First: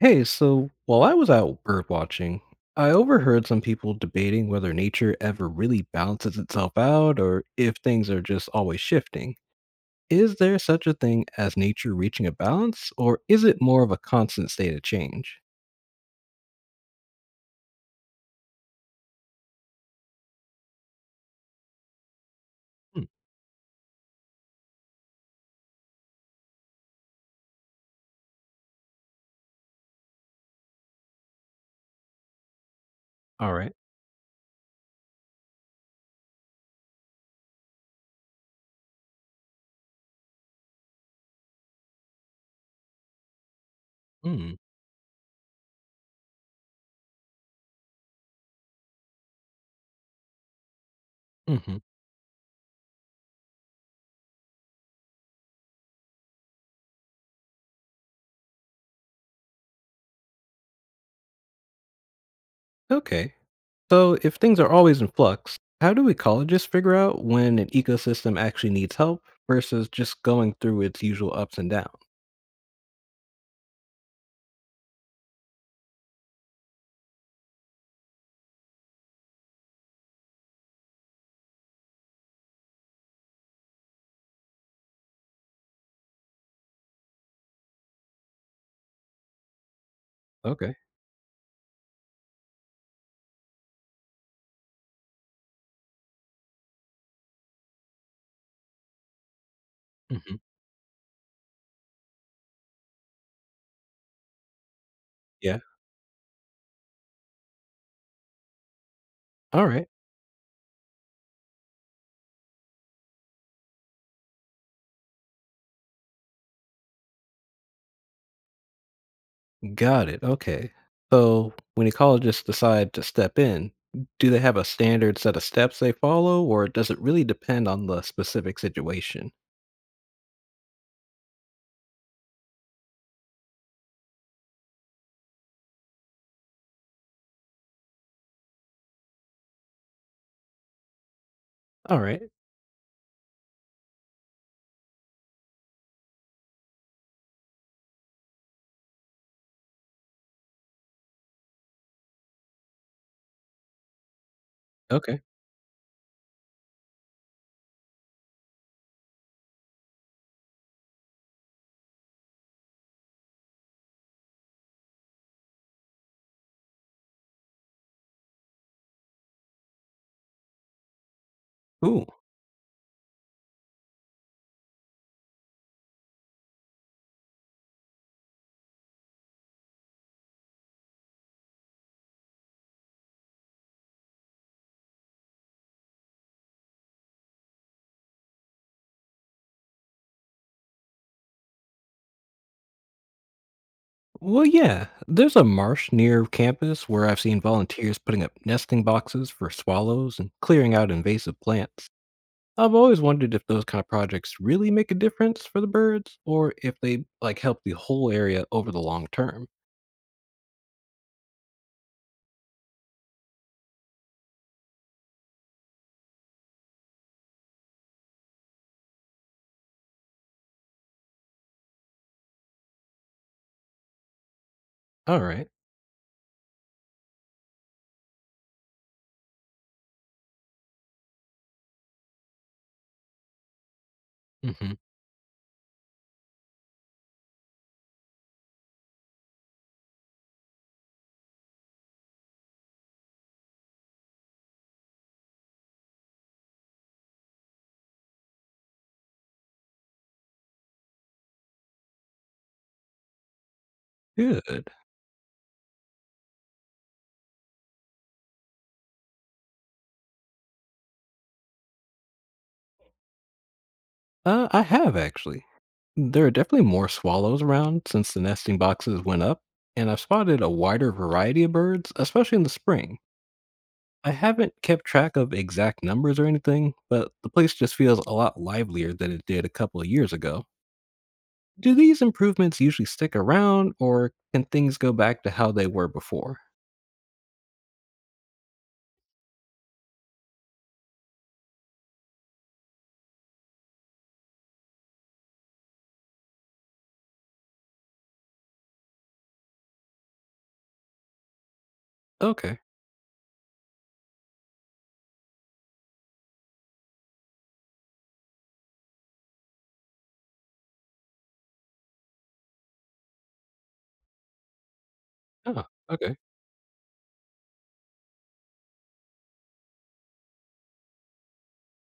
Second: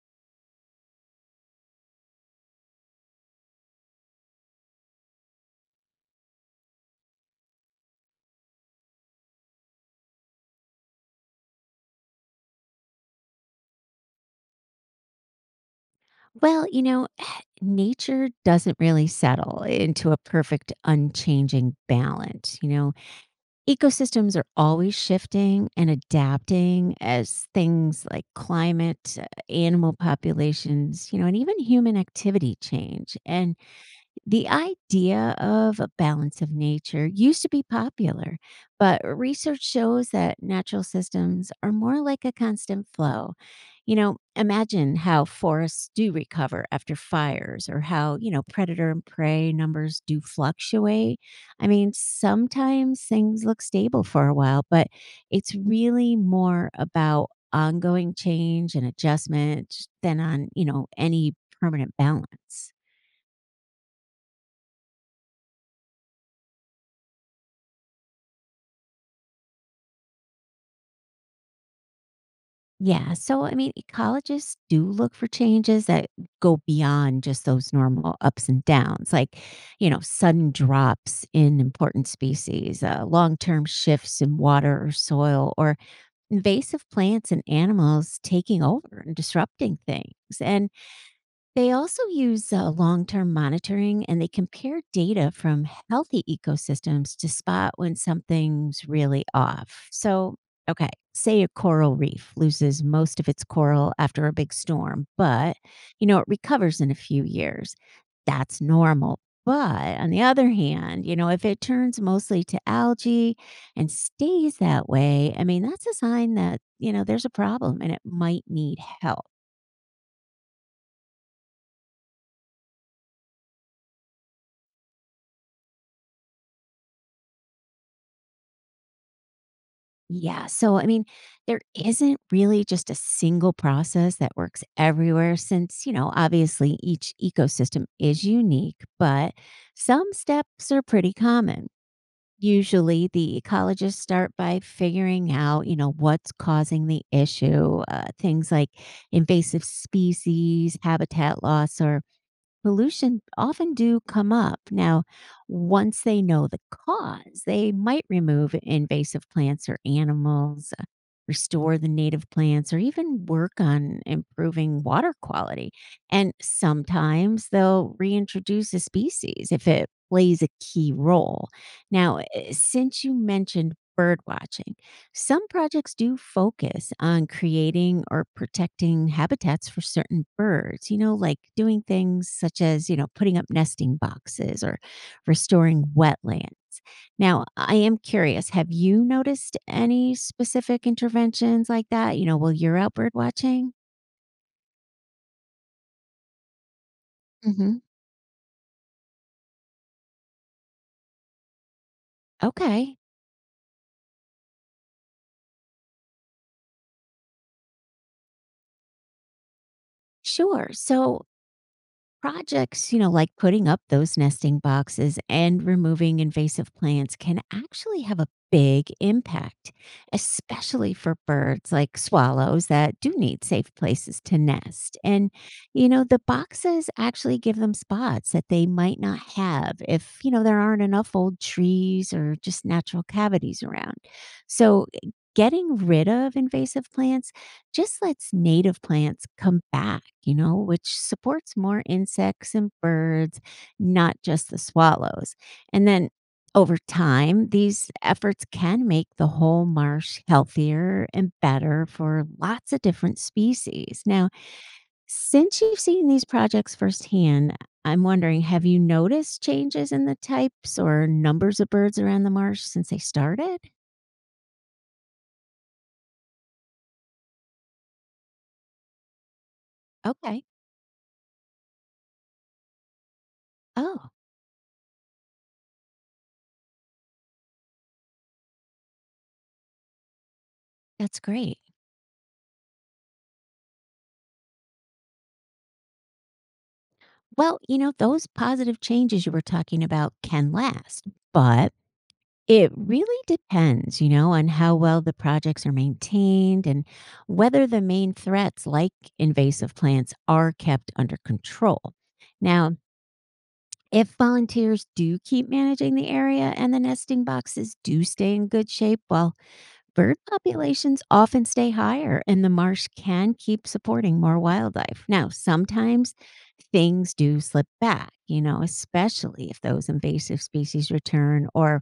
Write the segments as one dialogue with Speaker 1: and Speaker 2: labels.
Speaker 1: Hey, so while I was out bird watching, I overheard some people debating whether nature ever really balances itself out or if things are just always shifting. Is there such a thing as nature reaching a balance, or is it more of a constant state of change?
Speaker 2: Well, nature doesn't really settle into a perfect, unchanging balance.
Speaker 1: Hmm.
Speaker 2: Ecosystems are always shifting and adapting as things like climate, animal populations, and even human activity change.
Speaker 1: All
Speaker 2: And
Speaker 1: right.
Speaker 2: the idea of a balance of nature used to be popular, but research shows that natural systems are more like a constant flow.
Speaker 1: Mm.
Speaker 2: Imagine how forests do recover after fires or how, predator and prey numbers do fluctuate. I
Speaker 1: Hmm.
Speaker 2: mean, sometimes things look stable for a while, but it's really more about ongoing change and adjustment than on, any permanent balance.
Speaker 1: Okay. So if things are always in flux, how do ecologists figure out when an ecosystem actually needs help versus just going through its usual ups and downs?
Speaker 2: Yeah, so I mean, ecologists do look for changes that go beyond just those normal ups and downs, like, sudden drops in important species, long term shifts in water or soil, or invasive plants and animals taking over and disrupting things. And
Speaker 1: Okay.
Speaker 2: they also use long term monitoring and they compare data from healthy ecosystems to spot when something's really off. So,
Speaker 1: Hmm.
Speaker 2: okay, say a coral reef loses most of its coral after a big storm, but
Speaker 1: Yeah.
Speaker 2: it recovers in a few years. That's normal.
Speaker 1: All right.
Speaker 2: But on the other hand, if it turns mostly to algae and stays that way, I mean, that's a sign that, there's a problem and it might need help.
Speaker 1: Got it, okay. So, when ecologists decide to step in, do they have a standard set of steps they follow, or does it really depend on the specific situation?
Speaker 2: Yeah. So, I mean, there isn't really just a single process that works everywhere since, obviously each ecosystem is unique, but some steps are pretty common.
Speaker 1: All right,
Speaker 2: Usually, the ecologists start by figuring out, what's causing the issue. Things like invasive species, habitat loss, or pollution often do come up. Now,
Speaker 1: okay,
Speaker 2: once they know the cause, they might remove invasive plants or animals, restore the native plants, or even work on improving water quality. And sometimes they'll reintroduce a species if it plays a key role.
Speaker 1: cool.
Speaker 2: Now, since you mentioned bird watching, some projects do focus on creating or protecting habitats for certain birds, like doing things such as, putting up nesting boxes or restoring wetlands. Now, I am curious, have you noticed any specific interventions like that, while you're out bird watching?
Speaker 1: Well, yeah, there's a marsh near campus where I've seen
Speaker 2: Hmm.
Speaker 1: volunteers putting up nesting boxes for swallows and clearing out invasive plants. I've
Speaker 2: Okay,
Speaker 1: always wondered if those kind of projects really make a difference for the birds, or if they like help the whole area over the long term.
Speaker 2: sure. So, projects, like putting up those nesting boxes and removing invasive plants can actually have a big impact, especially for birds like swallows that do need safe places to nest.
Speaker 1: All
Speaker 2: And,
Speaker 1: right.
Speaker 2: the boxes actually give them spots that they might not have if, there aren't enough old trees or just natural cavities around.
Speaker 1: Mm-hmm.
Speaker 2: So, getting rid of invasive plants just lets native plants come back, which supports more insects and birds, not just the swallows. And then over time, these efforts can make the whole marsh healthier and better for lots of different species. Now,
Speaker 1: Good.
Speaker 2: since you've seen these projects firsthand, I'm wondering, have you noticed changes in the types or numbers of birds around the marsh since they started?
Speaker 1: I have actually. There are definitely more swallows around since the nesting boxes went up, and I've spotted
Speaker 2: Okay.
Speaker 1: a wider variety of birds, especially in the spring.
Speaker 2: Oh,
Speaker 1: I haven't kept track of exact numbers or anything, but the place just feels a lot livelier than it did a couple of years ago.
Speaker 2: that's great.
Speaker 1: Do these improvements usually stick around, or can things go back to how they were before?
Speaker 2: Well, those positive changes you were talking about can last, but it really depends, on how well the projects are maintained and whether the main threats like invasive plants are kept under control.
Speaker 1: Okay.
Speaker 2: Now, if volunteers do keep managing the area and the nesting boxes do stay in good shape, while bird populations often stay higher, and the marsh can keep supporting more wildlife. Now,
Speaker 1: Oh,
Speaker 2: sometimes
Speaker 1: okay.
Speaker 2: things do slip back, especially if those invasive species return or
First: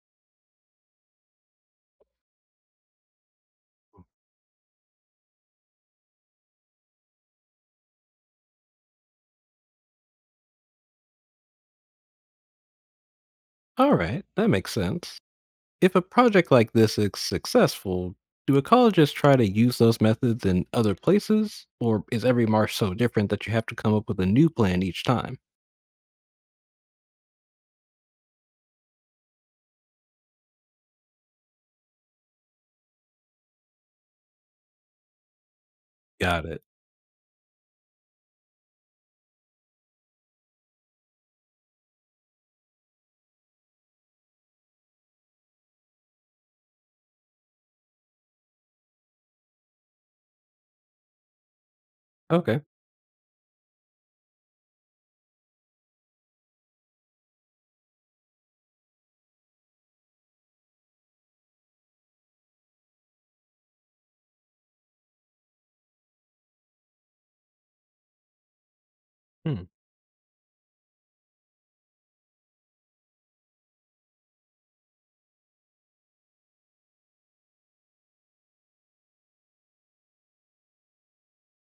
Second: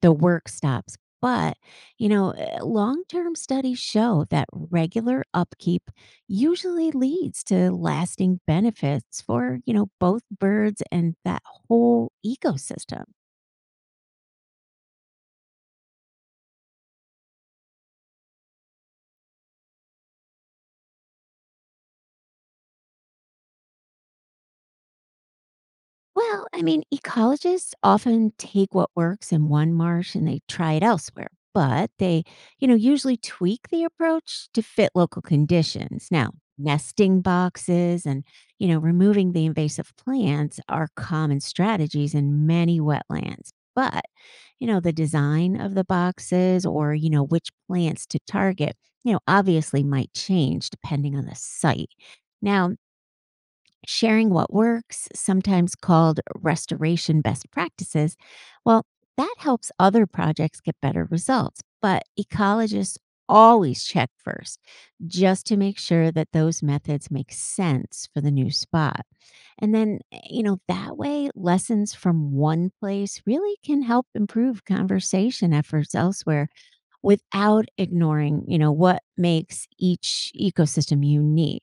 Speaker 2: the work stops. But, you know, long term studies show that regular upkeep usually leads to lasting benefits for, both birds and that whole ecosystem.
Speaker 1: All right. That makes sense. If a project like this is successful, do ecologists try to use those methods in other places, or is every marsh so different that you have to come up with a new plan each time?
Speaker 2: Well, I mean, ecologists often take what works in one marsh and they try it elsewhere, but they, usually tweak the approach to fit local conditions. Now,
Speaker 1: Got it.
Speaker 2: nesting boxes and, removing the invasive plants are common strategies in many wetlands. But, the design of the boxes or, which plants to target, obviously might change depending on the site.
Speaker 1: Okay.
Speaker 2: Now, sharing what works, sometimes called restoration best practices, well, that helps other projects get better results. But ecologists always check first just to make sure that those methods make sense for the new spot.
Speaker 1: Hmm.
Speaker 2: And then, that way lessons from one place really can help improve conservation efforts elsewhere without ignoring, what makes each ecosystem unique.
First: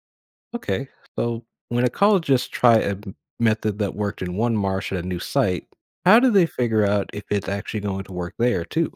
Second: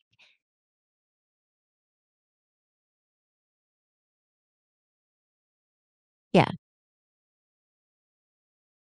Speaker 1: Okay. So when ecologists try a method that worked in one marsh at a new site, how do they
Speaker 2: Yeah,
Speaker 1: figure out if it's actually going to work there too?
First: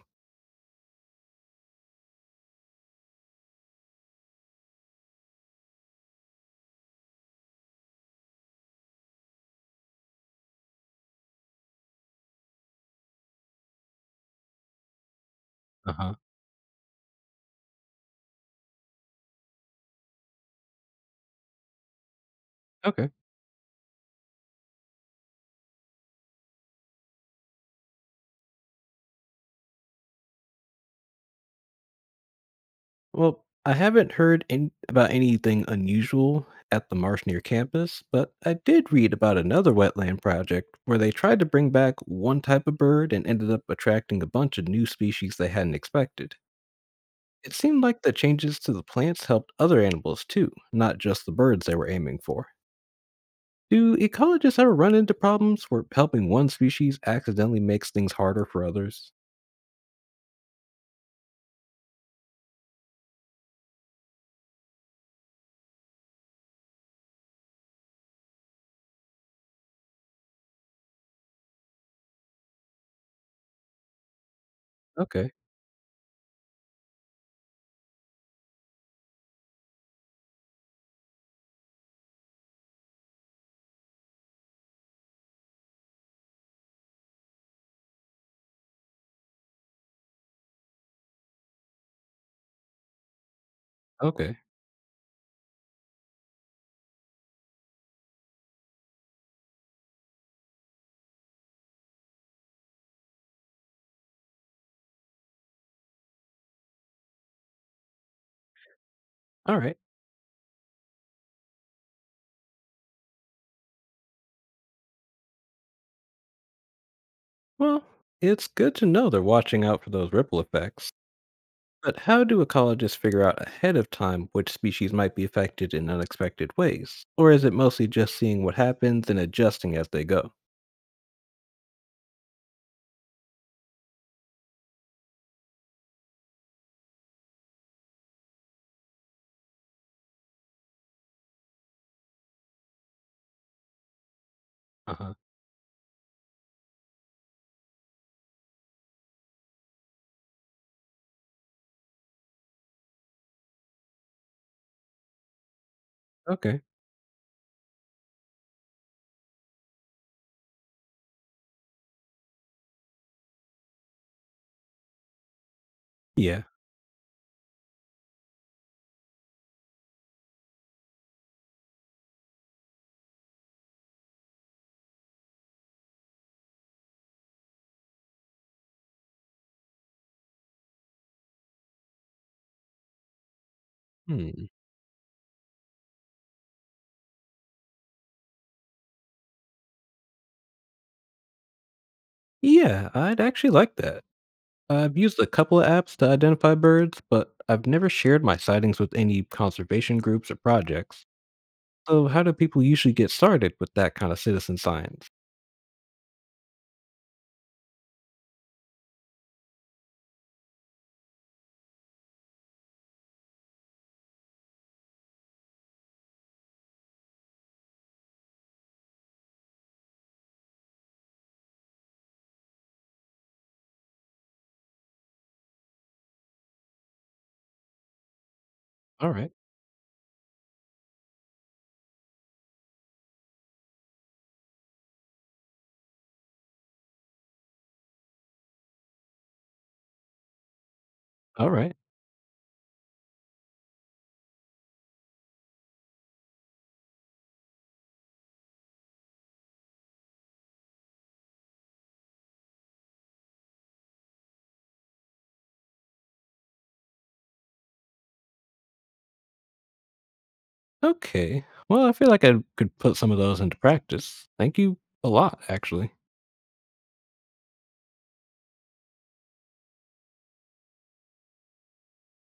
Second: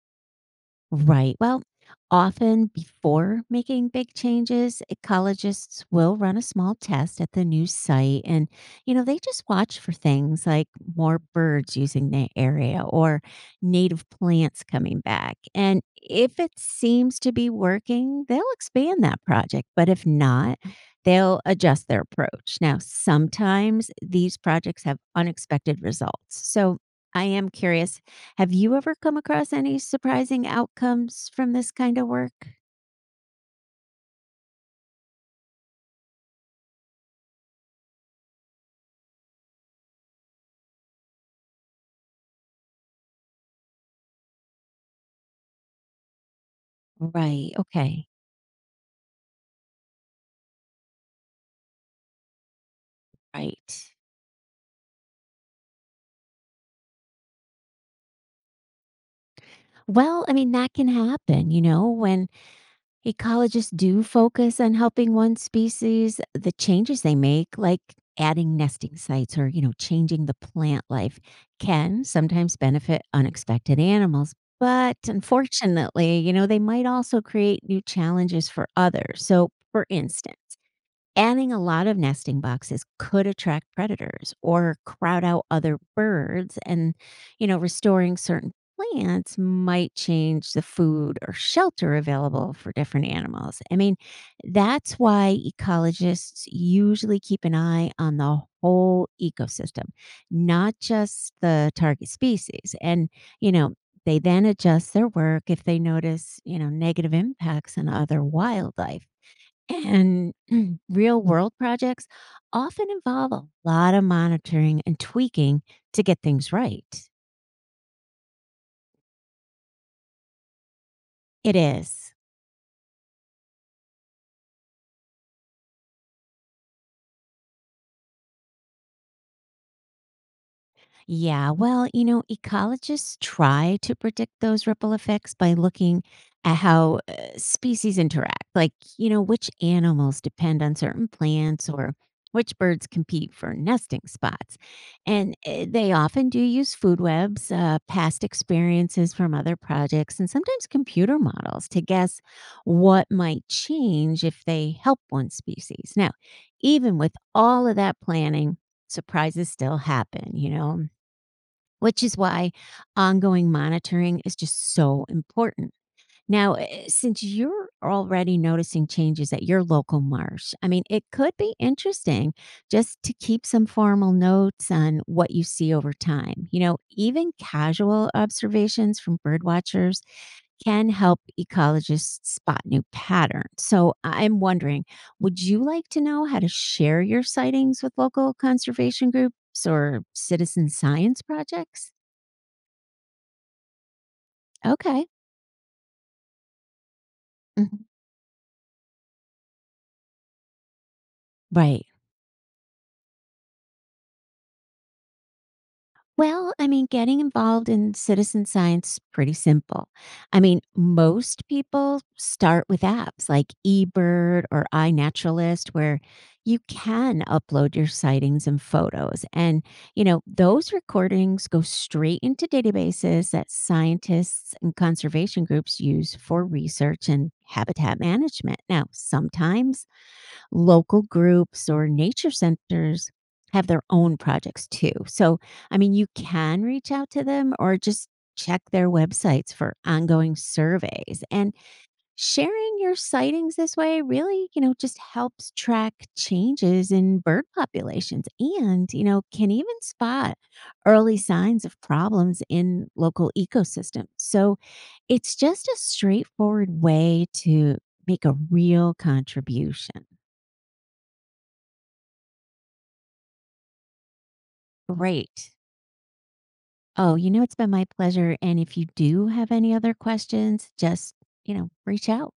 Speaker 2: Right. Well, often before making big changes, ecologists will run a small test at the new site. And, they just watch for things like more birds using the area or native plants coming back. And
Speaker 1: Uh huh.
Speaker 2: if it seems to be working, they'll expand that project. But if not, they'll adjust their approach. Now,
Speaker 1: Okay.
Speaker 2: sometimes these projects have unexpected results. So I am curious, have you ever come across any surprising outcomes from this kind of work?
Speaker 1: Well, I haven't heard any, about anything unusual at the marsh near campus, but I did read about another wetland project where they tried to bring back one type of bird and ended up attracting a bunch of new species they hadn't expected.
Speaker 2: Right.
Speaker 1: It seemed like
Speaker 2: Okay.
Speaker 1: the changes to the plants helped other animals too, not just the birds they were aiming for.
Speaker 2: Right.
Speaker 1: Do ecologists ever run into problems where helping one species accidentally makes things harder for others?
Speaker 2: Well, I mean, that can happen, when ecologists do focus on helping one species, the changes they make, like adding nesting sites or, changing the plant life, can sometimes benefit unexpected animals. But
Speaker 1: Okay,
Speaker 2: unfortunately, they might also create new challenges for others. So, for instance, adding a lot of nesting boxes could attract predators or crowd out other birds. And, restoring certain plants might change the food or shelter available for different animals. I mean,
Speaker 1: okay,
Speaker 2: that's why ecologists usually keep an eye on the whole ecosystem, not just the target species. And, you know, they then adjust their work if they notice, negative impacts on other wildlife.
Speaker 1: all right.
Speaker 2: And real world projects often involve a lot of monitoring and tweaking to get things right.
Speaker 1: Well, it's good to know they're watching out for those ripple effects.
Speaker 2: It
Speaker 1: But
Speaker 2: is.
Speaker 1: how do ecologists figure out ahead of time which species might be affected in unexpected ways? Or is it mostly just seeing what happens and adjusting as they go?
Speaker 2: Yeah, well, ecologists try to predict those ripple effects by looking at how species interact, like, which animals depend on certain plants or which birds compete for nesting spots.
Speaker 1: Uh huh.
Speaker 2: And they often do use food webs, past experiences from other projects, and sometimes computer models to guess what might change if they help one species. Now,
Speaker 1: Okay.
Speaker 2: even with all of that planning, surprises still happen, you know? Which is why ongoing monitoring is just so important.
Speaker 1: Yeah.
Speaker 2: Now, since you're already noticing changes at your local marsh, I mean, it could be interesting just to keep some formal notes on what you see over time. Even casual observations from bird watchers can help ecologists spot new patterns. So, I'm
Speaker 1: Hmm.
Speaker 2: wondering, would you like to know how to share your sightings with local conservation groups or citizen science projects?
Speaker 1: Yeah, I'd actually like that. I've
Speaker 2: Okay.
Speaker 1: used a couple of apps to identify birds, but I've
Speaker 2: Mhm.
Speaker 1: never shared my sightings with any conservation groups or projects.
Speaker 2: Right.
Speaker 1: So, how do people usually get started with that kind of citizen science?
Speaker 2: Well, I mean, getting involved in citizen science pretty simple. I mean, most people start with apps like eBird or iNaturalist where you can upload your sightings and photos. And, those recordings go straight into databases that scientists and conservation groups use for research and habitat management. Now,
Speaker 1: All right.
Speaker 2: sometimes local groups or nature centers have their own projects too. So, I mean, you can reach out to them or just check their websites for ongoing surveys.
Speaker 1: All
Speaker 2: And
Speaker 1: right.
Speaker 2: sharing your sightings this way really, just helps track changes in bird populations and, can even spot early signs of problems in local ecosystems. So, it's just a straightforward way to make a real contribution.
Speaker 1: Okay. Well, I feel like I could put some of those into practice. Thank you a lot,
Speaker 2: Great.
Speaker 1: actually.
Speaker 2: Oh, it's been my pleasure. And if you do have any other questions, just, reach out.